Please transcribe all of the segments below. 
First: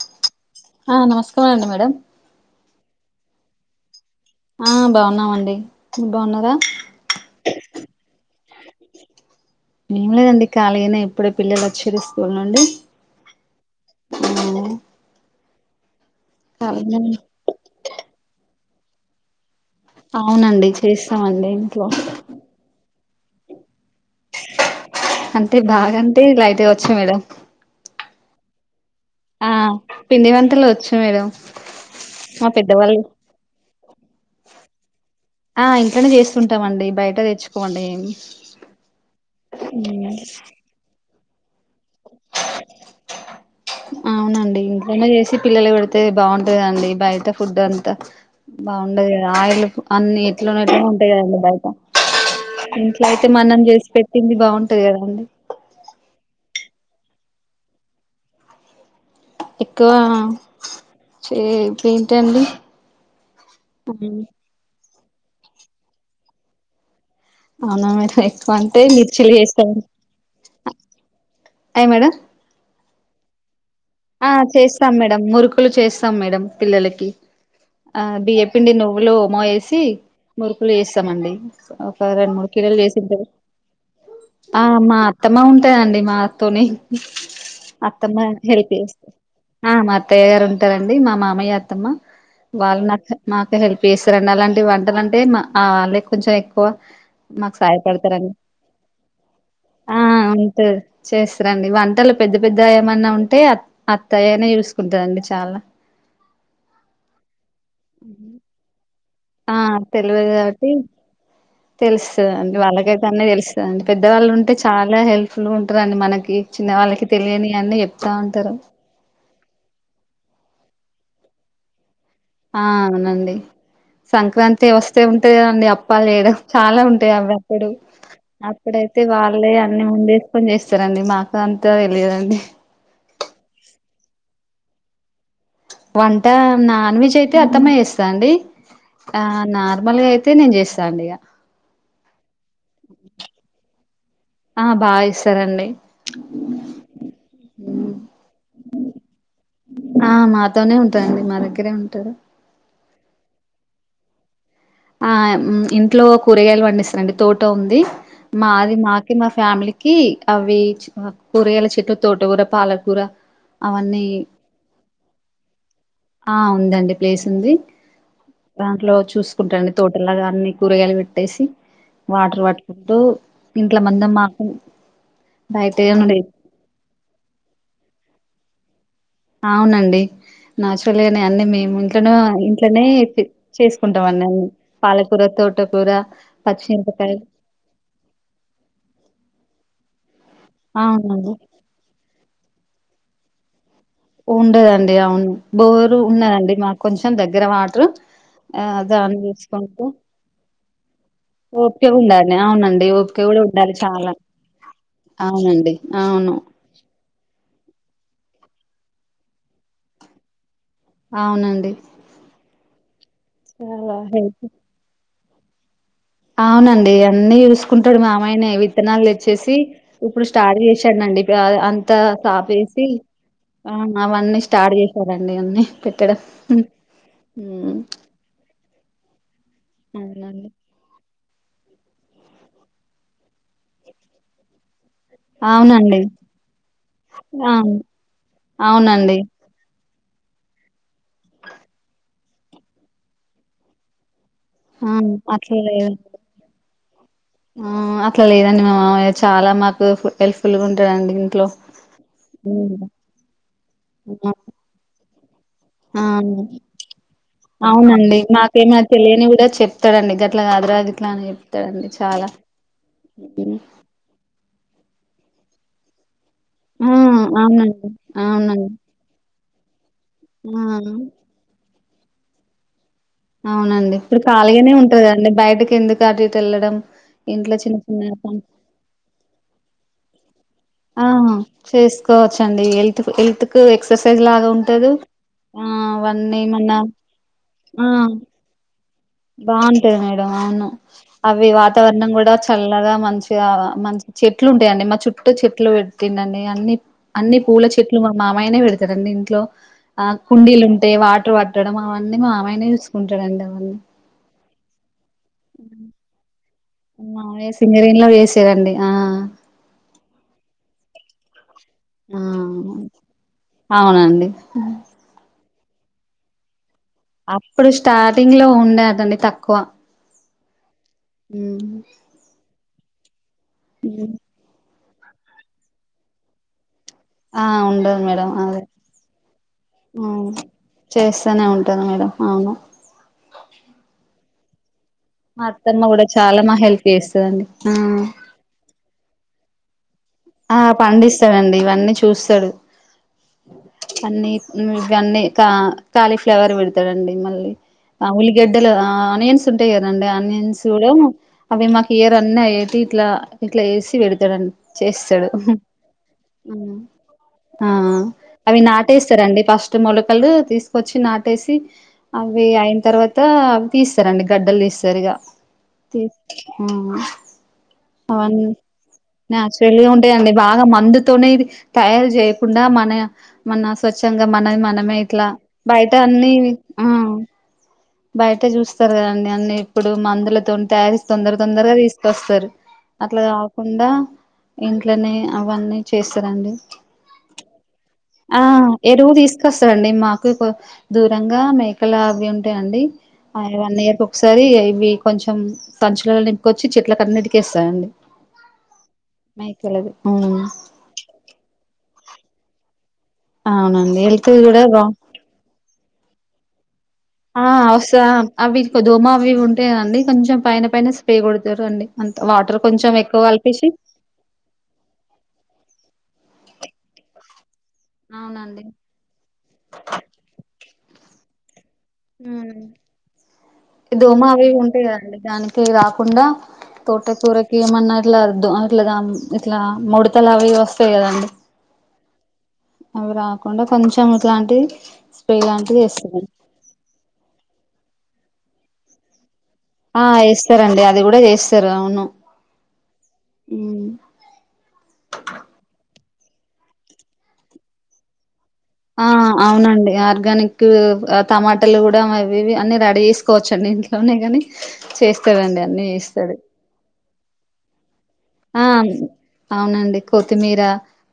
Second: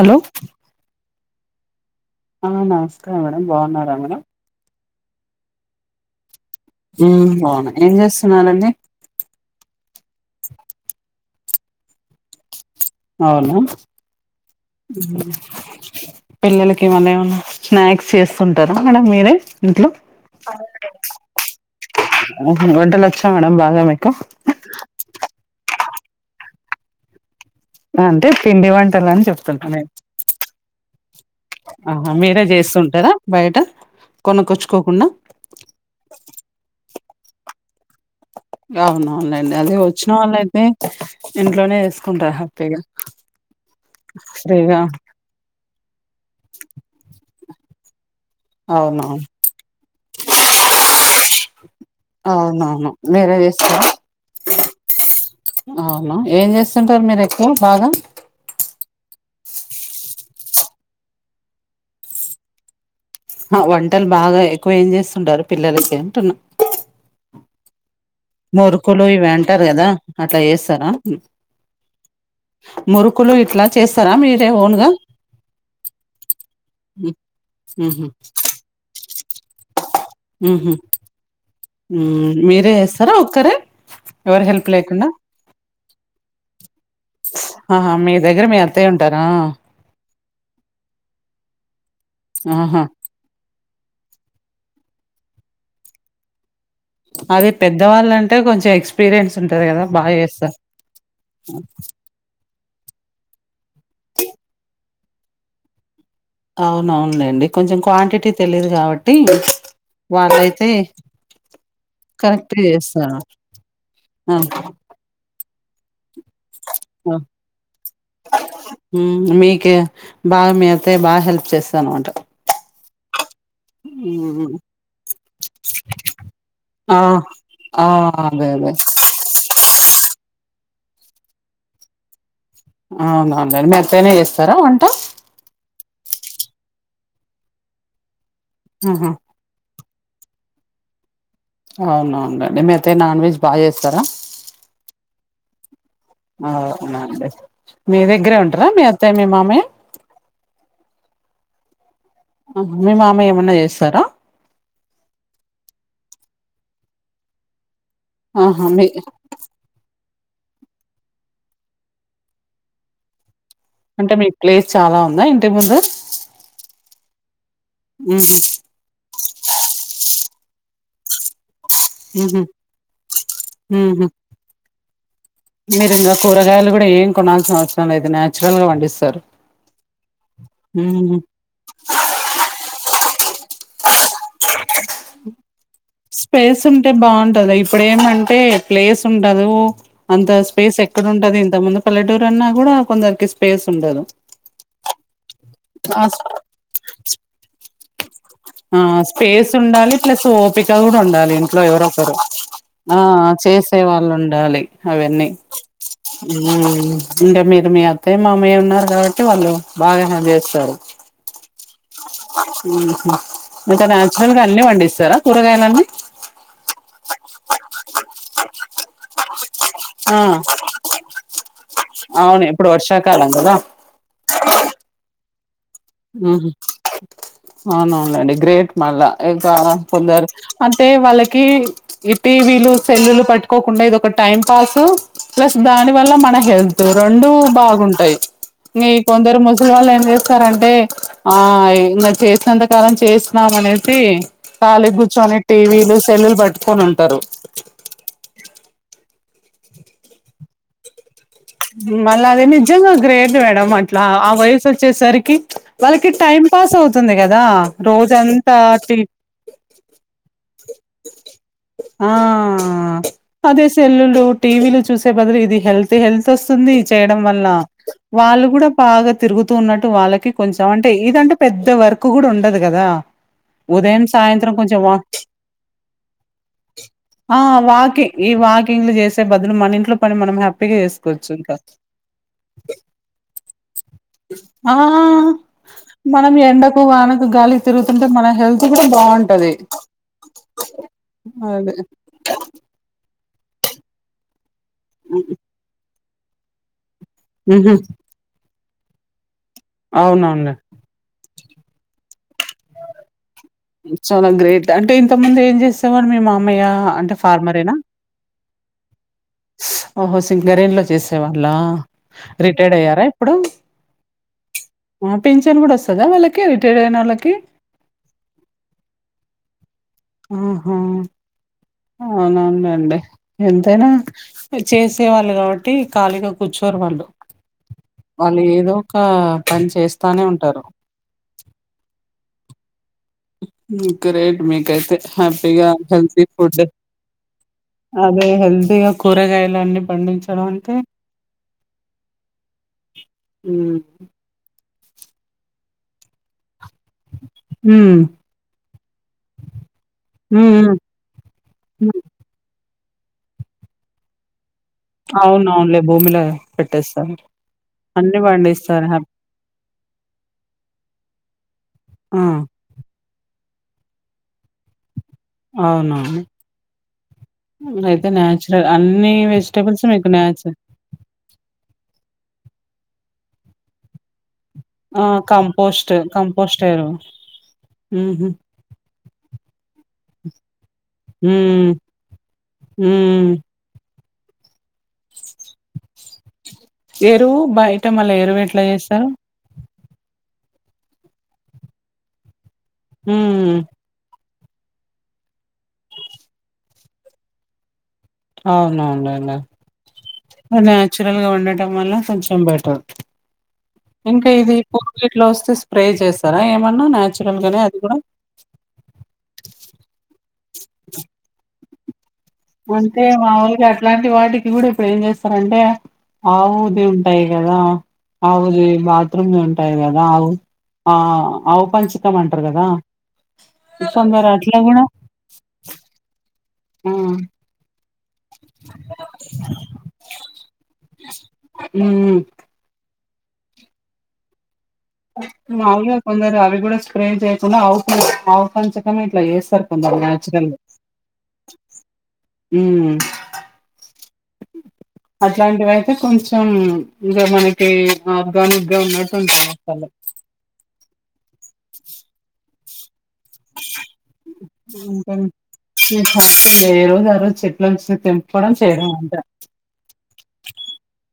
Hello ఆ నమస్కారం అండి మేడం ఆ నమస్కారం మేడం బాన్నారా మేడంమ్ ఆ బాన్నామండి మీ బాన్నారా ఉ బావునా ఏం చేస్తున్నారండి ఏం లేదండి కళీగనే ఇప్పుడే పిల్లలు ఒచ్చిరు స్కూల్ నుండి అవునా ఉ ఆ పిల్లలకి మల్ల ఖాళీగానే. ఏమన్నా స్నాక్స్ చేస్తుంటర మేడం మీరే ఇంట్లో అవునండి చేస్తామండి ఇంట్లో ఉహు వంటలొచ్చా మేడం బాగా మీకు అంటె బాగా అంటే లైట్ గా ఓచ్చు మేడం ఆ అంతే పిండి వంటలన్ ఆ పిండి వంటలు ఓచ్ చ్చు మేడం ఆహ మీరే మా పెద్దవాళ్ళు జేస్తుంటరా బయట కొనుకొచ్చుకోకునా ఆ ఇంట్లనే చేస్తుంటమండి బయట తెచ్చుకోము అండి ఏం గవును అవను లేండి అదే వొచ్చిన వాళ్ళ అయితే ఇంట్లోనే ఎస్ కుంట హ్హపీ గా సరిగా ఇట్లా చేసి పిల్లలు పెడ్ తే బాగుంటందండి బయట ఫుడ్ అంత బాగుండదు అవునవును కదా ఆయిల్ అన్ని ఎట్లనో ఎట్లనొ ఉంటాయి కదండి బయట అవునవును ఇంట్లో అయితే మీరే మనం జేసి పెట్టింది బాగుంటది కదాండి అవునా ఏం చేస్తుంటరు మీరే ఎక్కువ బాగ ఎక్కువ చే పియింటండి ఆ వంటలు బాగా ఎక్కువ ఏం చేస్తుంటరు పిల్లలకి అంటున్నా అవునా మేడం ఎక్కువ అంటే మురుకులు ఇవి మిర్చిలు అంటరు చేస్తాం గదా అట్ల జేస్తరా అయ్ మేడం మురుకులు ఇట్ల ఆ చేస్తాం మేడం మురుకులు చేస్తాం మేడం పిల్లలకి ఆ ఉహు బియ్యపిండి నువ్వులు ఓమో ఏసి మురుకులు ఉహు చేస్తమండి ఒక ఉమ్, రెండు మూడు మీరే కిలలు చేస్తారా జేసింటరు ఒక్కరే ఎవరు ఆ హెల్ప్ మా లేకుండా అత్తమ్మ ఉంటదండి మా తోనే ఆహా మీ అత్తమ్మ దగ్గర మీ చెటి అత్తయ్య చేస్తే ఉంటారా ఆ మా అత్తయ్య గారు ఉంటారండి మా మామయ్య అత్తమ్మ ఆహా వాల్లు నా అచ మా అత్తగా హెల్ప్ చేస్తారండి అలాంటి వంటలంటె మా ఆ వాళ్ళే కొంచెం ఎక్కువ అదే మాకు పెద్దవాళ్ళు సయపడతరండి అంటే కొంచెం ఎక్స్పీరియన్స్ ఉంటది కదా ఆ బాగా చేస్తారు అంటే చేస్తారండి వంటలు పెద్ద పెద్ద ఏమన్నా ఉంటే అ అత్తయ్యనే చూసుకుంటదండి చాలా అవునవునులేండి కొంచెం క్వాంటిటీ తెలిదు కావట్టి ఆ తెలివదు వాళ్ళయితే కాబట్టి కరెక్ట్ తెలుస్తదండి వాళ్ళకైతే చేస్తారు అన్ని తెలుస్తదండి ఆ పెద్దవాళ్ళుంటే చాలా హెల్ప్ ఫుల్ గుంటదండి మనకి ఇ చిన్న వాళ్ళకి ఆ తెలియని అన్ని చెప్తా ఉంటరు ఉమ్ మీకే బాగా మీ అత్తయ్య బాగా హెల్ప్ చేస్తాదన్నమాట ఆ అవునండి సంక్రాంతి వస్తే ఉంటది కదండి అప్పాల్ జేయుడం చాలా ఆ ఉంటాయ్ అవ్వి అప్పుడు ఆ అదే అదే తే వాళ్ళే అన్ని ముందేసుకొని చేస్తారండి మాకె అంత తెలియదండి అవునవునండి మీ అత్తయ్య నే చేస్తారా వంట వంట నాన్ విజ్ అయితే అత్తమ్మ చేస్తాదండి ఆహా ఆ నార్ ర్మల్ గా అయితే నేను చేస్తాండి ఇగ అవునవుండండి మీ అత్తయ్య నాన్ వెజ్ బాగా చేస్తారా ఆ బా చేస్తరండి అవునండి మీ దగ్గరే ఉంటరా మీ అత్తయ్యమీ మామయ్య ఆ మాతోనే ఉంటదండి మా దగ్గరే ఉంటరు అహ మీ మామయ్య ఏమన్నా చేస్తారా ఆ ఇంట్లో కూరగాయలు పండిస్తారండి తోట ఉంది ఆహా మాది మీ మాకి మా ఫ్యామిలీకి అవి చు కూరగాయల చెట్లు తోటగూర పాలకూర అవన్నీ అంటే మీకు ప్లేస్ చాలా ఉందా ఇంటి ముందు ఆ ఉందండి ప్లేస్ ఉంది ఉహు దాంట్లో చూసుకుంటడండి తోటలాగా అన్ని కూరగాయలు పెట్టేసి ఉహు వాటర్ పట్టుకుంటూ ఇంట్ల ఉహు మందం మాకు బయటయ్ మీరు ఇంకా నుండి కూరగాయలు గూడా ఏం కొనాల్సిన అవసరం లేద్ న్యాచురల్ గా వండిస్తరు అవునండి న్యాచురల్గనే అన్నీ మేము ఇంక్ టునో ఇంట్లనే చే చేసుకుంటాం అన్ని పాలకూర తోటకూర పచ్చిమిరపకాయల్ ఇప్పుడేమంటే ప్లేస్ ఉండదు అంత స్పేస్ అవునండి ఎక్కడుంటది ఇంతముందు పల్లెటూరు అన్నా గూడా కొందర్కి స్పేస్ ఉండదు ఉండదండి అవును బోరు ఆ స్ ఉన్నదండి మాకు కొంచం దగ్గర వాట్రు ఆ స్పేస్ ఉండాలి ప్లెస్ ఓపిక గూడ ఉండాలి ఇంట్లో ఓపిక ఎవరొకరు ఉండాలి అవునండి ఆ ఓపిక కూడా చెస్ ఉండాలి చాలా సేవలుండాలి అవన్నీ అవునండి అవును ఊమ్ ఇంగ మీరు మీ అత్తయ్య మామయ్య ఉన్నారు గాబట్టి వాళ్ళు బాగా హల్ జేస్తరు అవునండి ఉహు ఇంక చాలా న్యాచురల్గా హెల్ప్ అన్ని వండిస్తరా కూరగాయలన్నీ అవునండి అన్నీ యూస్కుంటడు మామయ్యనే విత్తనాలు దెచ్చేసి ఆ ఇప్పుడు స్టార్ట్ ఏశానండి ప్ ఆ అంతా అవును సాప్ ఇప్పుడు చేసి వర్షాకాలం కదా ఆ అవన్నీ స్టార్డ్ జేసారండి అన్నీ పెట్టడం మ్మ్ హు హ్మ్ అవునవున్లేండి గ్రేట్ మళ్లా ఇంకా కొందరు అవునండి అద్ తే వాళ్ళకి ప్చ్ టీవీలు సెల్లులు పట్టుకోకుండా ఇదొక టైం పాసు ప్లెస్ దాని అవునండి వల్ల మన హెల్త్ రెండూ ఆ బాగుంటయ్ అవునండి ఇంకొందరు ముస్ సలోళ్ళు జేస్తరంటే ఆ ఇంగ చేసినంతకాలం చేసినామనేసి ఆ ఖాళీగ్గూర్చొని అట్లా లేదు టీవీలు సెల్లులు బట్టుకొని ఉంటరు ఆ అట్లా లేదండి మా మామయ్య చాలా మాకు హెల్ప్ఫుల్ గా ఉంటడండి మళ్ళదే నిజంగా గ్రేట్ మేడం అట్లా ఆ వయసొచ్చేసరికి ఆ! వాళ్ళకి టైం పాస్ అవుతుంది గదా, రోజంతా టీ కదండీ గట్లగాదురా, గిట్లని చెప్తడండి ఆ చాలా హ్మ్. అదే సెల్లులు, టీవీలు చూసే బదులు ఇది హెల్తీ హెల్త్ తెస్తుంది ఆ! చేయడం వల్ల, అవునండి. వాళ్ళు గుడా అవునండి. బాగా తిరుగుతూ ఉన్నట్టు వాళ్ళకి కొంచమంటే ఆ! ఇదంటే పెద్ద వర్క్ గుడా ఉండదు గదా. అవునండి ఇప్పుడు ఖాళీగానే ఉంటది కదండి, బైటికెందుకు అటిటు ఎళ్లడం. ఆ వాకింగ్ ఈ వాకింగ్ లు జేసే బదులు, మన ఇంట్లో పని మనం హ్యాపీగా జే ఆ! సుకోవచ్చు ఇక, చేసుకోవచ్చండి. హెల్త్ హెల్త్‌కు ఎక్సర్సైజ్ లాగా ఆ ఉంటది. ఆ! మనం అవన్నీ మన ఎండకు, వానకు గాలికి తిరుగుతుంటే ఆ! మన హెల్త్ కూడా బాగుంట్ బాగుంటది మేడం అవును, అవి అదే వాతావరణం గుడ చల్లగా, మంచిగా మంచిగ మం చెట్లు ఉంటయండి మా చుట్టూ చెట్లు వెట్టిండండి, అన్ని అన్ని పూల ఉహు చెట్లు పం మామయ్యనే వెడ్తరండి ఇంట్లో, ఆ అవునవునులే కుండీలు టే వాటర్ వట్టడం అవన్నీ మా మామయ్యనే జూస్కుంటడండి అవన్నీ. చాలా గ్రేట్, అంటే ఇంతకుముందు ఏం జేసేవాడు మీ మామయ్య? అంటే మావయ్య ఫార్మరేనా సింగరేణిలో జేసేదండి, ఆ స్ ఓహో సింగరేణిలో జేసేవాళ్ళ. ఆ రిటైర్డ్ అయ్యారా ఇప్పుడు? అవునండి ఆ పిన్చన్ గుడ ఒస్తదా వాళ్ళకి రిటైర్డ్ అయినొళ్ళక్? అప్పుడు స్టార్టింగ్ లో ఉండేదండి తక్కువ. ఆహా ఉహు అవునానండే ఎంతైనా ఇద్ చేసే వాళ్ళు గావట్టి ఖాళీగా కూర్చోరు వాళ్ళు. ఆ ఉండదు మేడం వాళ్ళు అదే ఏదో ఒక పన్ చేస్తానే ఉంటారు. చేస్తనే ఉంటరు మేడం అవును. గ్రేట్ మీకైతే మా హ్యాపీగా అత్తమ్మ కూడా హెల్తీ చాలా మా ఫుడ్డు, హెల్ప్ చేస్తదండి అవే హెల్తీగా కూరగాయలన్నీ పండించడం ఆ అంటే పండిస్తడండి ఇవన్నీ చూస్తడు, హ్మ్. అన్నీ ఉమ్ ఇవన్నీ కా కాలీఫ్లేవర్ పెడతడండి మళ్ళీ హ్మ్. ఆ ఉల్లిగడ్డలు, ఆనియన్స్ ఉంటయి కదండి. హ్మ్. ఆనియన్స్ హ్మ్. లో అవి మాకు హ్మ్. ఇయర్ అన్ని అయ్యేటి ఇట్లా ఇట్ల చేసి పెడతడం, చేస్ చూడు అవునవునులే భూమిలో ఉమ్ పెట్టేస్తారు. ఆ అన్నీ అవి పండిస్తారు హ్యాప్ నాటేస్తరండి ఫస్ ట్ మొలకలు తీసుకొచ్చి నాటేసి, ఆ! అవి అయిన తర్వ త అవి తీస్తరండి గడ్డలు తీస్తరు ఇగ. అవునవును. అయితే అవన్నీ న్యాచురల్, అన్ని నాచురల్ వెజిటబుల్స్ గా మీకు ఉంటాయండి నచుర బాగా మందుతోనే ఇది తయారు చేయకుండా, మన మన స్వచ్ఛంగా మనది మన నా ఆ ఇట్ల బయట కంపోస్ట్ అన్ని కంపోస్ట్ ఎరువు ఉమ్ ఉహు బయట చూస్ స్తరు కదండి అన్ని ఇప్పుడు, మందులతోనీ తయారీసి తొందర ఉమ్ తొందరగా తీసుకొస్తరు, అట్ల ఉమ్ గాకు కుండా ఇంక్ అట్లనే అవన్నీ చేస్తరండి, ఎరువు బయట మళ్ళ ఆ ఎరువు ఎట్లా చేస్తారు ఎరువు తీస్ కొస్తరండి మాకు దూరంగా మేకలా అవి ఉంటయండి, అవి ఉమ్ వన్ ఇయర్ కి ఒక్ ఒకసారి ఇగ ఇవి కొంచం సంచులల్ల నింపుకొచ్చి చెట్ల కన్నీటికేస్తారండి. అవునవును ననా చలదు అవునండి. నాచురల్ గా ఉండటం వల్ల కొంచెం బెటర్ అవునండి హెల్త్ ఇంకా ఇది కూడా బా పర్ గట్లో వస్తే స్ప్రే చేస్తారా ఏమన్నా నాచురల్ ఆ గానే అది కూడా వస్తా అవి కొద్దిగా [inaudible] అవి ఇవి ఉంటాయి కదండి కొంచెం పైన పైన స్ప్రే కొడతారు అండి అంత వాటర్ కొంచెం అంటే ఎక్కువ మాముూలుగా కలిపేసి అట్లాంటి వాటికి కూడా ఇప్పుడు ఏం చేస్తారంటే ఆవుది ఉంటాయి కదా అవునండి అవుది బాత్రూమ్ ఉంటాయి కదా ఆవు ఆ పంచ ఇమ్ దోమా కొందరు అవి అట్లా ఇవి కూడా ఉంటాయి కదండి దానికి రాకుండా ఆ తోట కూరకి ఏమన్నా ఇట్లా దొ ఇట్లా ఇట్లా ముడతలు అవి ఇవి వస్తాయి కదండి ఉమ్ అవి రాకుండా కొంచెం ఇట్లాంటిది మాములుగా కొందరు అవి కూడా స్ప్రే చేయకుండా ఆవు పంచకమే ఆవు పంచకమే ఇట్లా చేస్తారు కొందరు ఆ న్యాచురల్ గా ఏస్తారండి అది కూడా ఏస్తారు అవును ఉమ్ ఉమ్ అట్లాంటివి అయితే కొంచెం ఇంకా మనకి ఉమ్ ఆర్గానిక్ గా ఆ ఉన్నట్టు ఉంటాది అసలు అవునండి ఆర్గానిక్ టమాటాలు కూడా ఇవివి అన్ని రెడీ చేస్ కోచండి ఇంట్లోనే కాని ఉంటుంది చేస్తాదండి అన్ని నేను చేస్తాది హ్యాపీగా ఏ రోజు ఆ రోజు చెట్లు లో నుంచి తెం ఆ అవునండి కొత్తిమీర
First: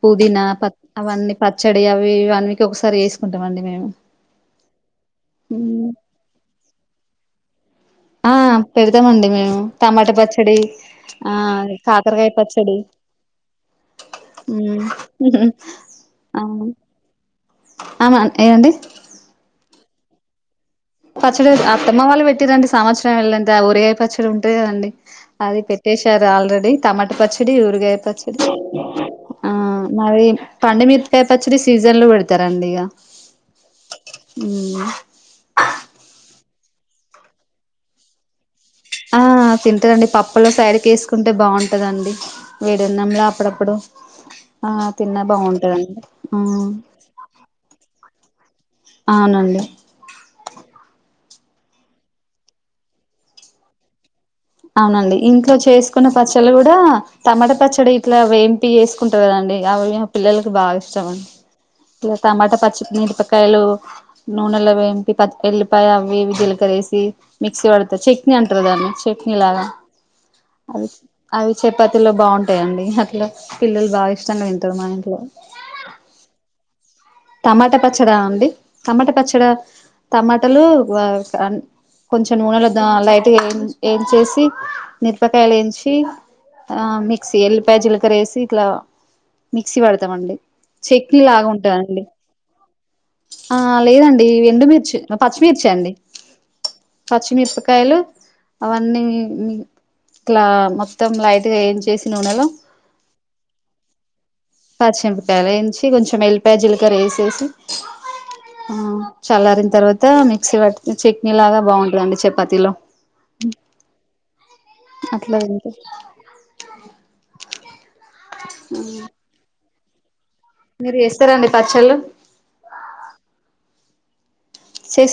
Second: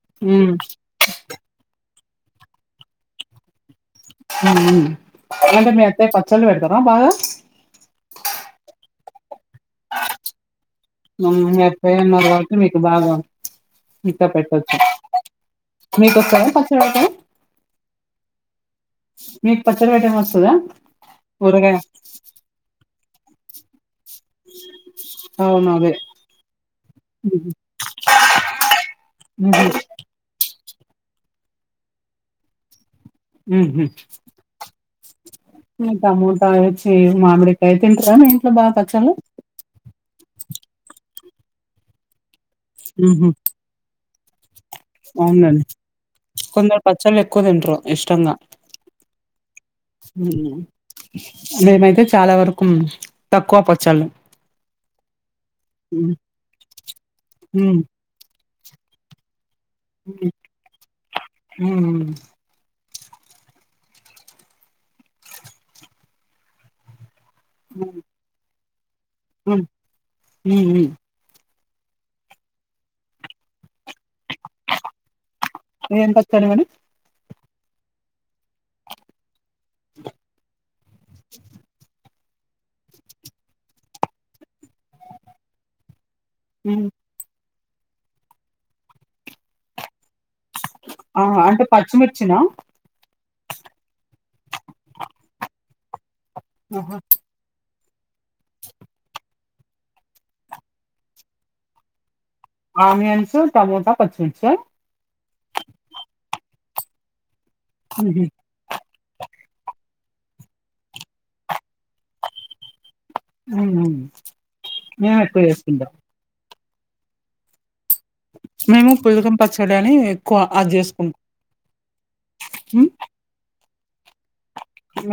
పుదీనా ఉమ్ ప అవన్నీ పచ్చడి అవి ఇవన్నీ వన్ వీక్ కి ఒకసారి చేసుకుంటాం అండి మేము ఉమ్ అంటే మీ హ్మ్. అత్తయ పచ్చలు పెడతారా బాగా ఆ పెడతామండి మేము టమాట పచ్చడి ఆ ఉమ్ మీ అత్తయ్య ఉన్నారు కాకరకాయ కాబట్టి పచ్చడి మీకు బాగా ఇంకా పెట్టొచ్చు ఉమ్ ఉహు మీకు ఆ వస్తదా పచ్చడి పెట్టడం ఆహా ఏం అండి మీకు పచ్చడి పెట్టడం వస్తదా పచ్చడి ఊరగాయ అత్తమ్మ వాళ్ళు పెట్టిరండి సంవత్సరం వెళ్ళంతే ఆ ఉరగాయ పచ్చడి ఉంటది కదండి అది అవును అదే పెట్టేశారు ఆల్రెడీ టమాట ఉహు పచ్చడి ఉరగాయ పచ్చడి ఆ మరి పండు మీరపకాయ పచ్చడి సీజన్ లో పెడతారండి ఇగ ఉహు టమోటా వచ్చి మామిడికాయ తింటార మీ ఇంట్లో బాగా పచ్చాలు ఆ తింటరండి పప్పులో సైడ్కి వేసుకుంటే బాగుంటదండి వేడన్నంలో ఉహు అప్పుడప్పుడు ఆ తిన్న అవునండి బాగుంటదండి ఆ కొందరు పచ్చళ్ళు ఎక్కువ తింటారు అవునండి ఉమ్ మేమైతే చాలా వరకు తక్కువ పచ్చళ్లు అవునండి ఇంట్లో చేసుకున్న పచ్చళ్లు కూడా టమాటా ఉమ్ పచ్చడి ఇట్లా వేంపి చేసు కుంటాయి కదండి అవి పిల్లలకి బాగా ఇష్టం అండి ఉమ్ ఇలా టమాటా పచ్చడి మిరపక కాయలు నూనెల వేంపి ప వెల్లిపాయ అవి ఇవి జీలకర్రేసి మిక్సీ పడుత చట్నీ అంటరు దాన్ని చట్నీ ఉమ్ లాగా అది అవి చపాతీలో బాగుంటాయండి అట్లా పిల్లలు బాగా ఇష్టంగా తింటరు మా ఇంట్లో ఏం పచ్చడి మేడం టమాటా పచ్చడా అండి టమాటా పచ్చడ టమాటలు వ కొంచెం నూనెలో ద లైట్గా ఏం ఏంచేసి మిరపకాయలు ఎంచి ఆ మిక్సీ ఎల్లి ప్యాజీలకర్ర వేసి ఇట్లా మిక్సీ పడతామండి చట్నీలాగా ఉంటదండి చ్చిన ఆ లేదండి ఎండు మిర్చి చ్చి పచ్చిమిర్చి అండి ఆహా! [inaudible] పచ్చిమిరపకాయలు అవన్నీ ఇట్ల మొత్తం లైట్ గా ఏంచేసి నూనెలో ఆనియన్సు టమోటా పచ్చిమిర్చ పచ్చిపకాయలు ఏంచి కొంచెం ఎల్పయా జీలకర్ర ఎసేసి ఉమ్ ఆ చల్లారిన తర్వాత మిక్సీ పట్టి చట్నీ లాగా బాగుంటదండి చపాతీలో [unintelligible] అట్లా మేమట్టే తింటే చేసుకుంటాం మేము పులగం పచ్చడి అని ఎక్కువ అది మీరు చేసుకుంటాం చేస్తారండి పచ్చళ్ళు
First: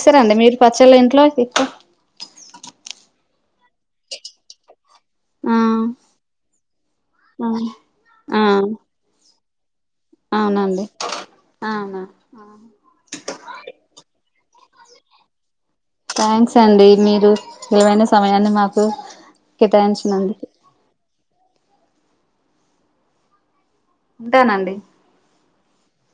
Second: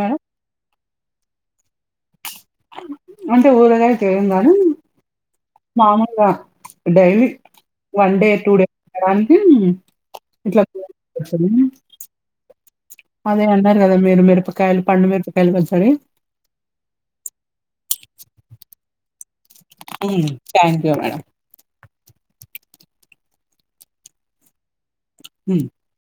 మేడం మీరు పచ్చళ్లు ఇంట్లో ఎక్కువ అంటే ఊరగాయ చేయం గాని ఆ మామూలుగా డైలీ ఆ వన్ డే ఆ టూ డే దానికి ఇట్లా అవునండి [unintelligible] అవునా అదే అన్నారు కదా మీరు మిరపకాయలు పండు మిరపకాయలు పచ్చడి థ్యాంక్స్ అండి మీరు విలువైన సమయాన్ని మాకు కేటాయించినందుకు థ్యాంక్ యూ మేడం ఉంటానండి ఉమ్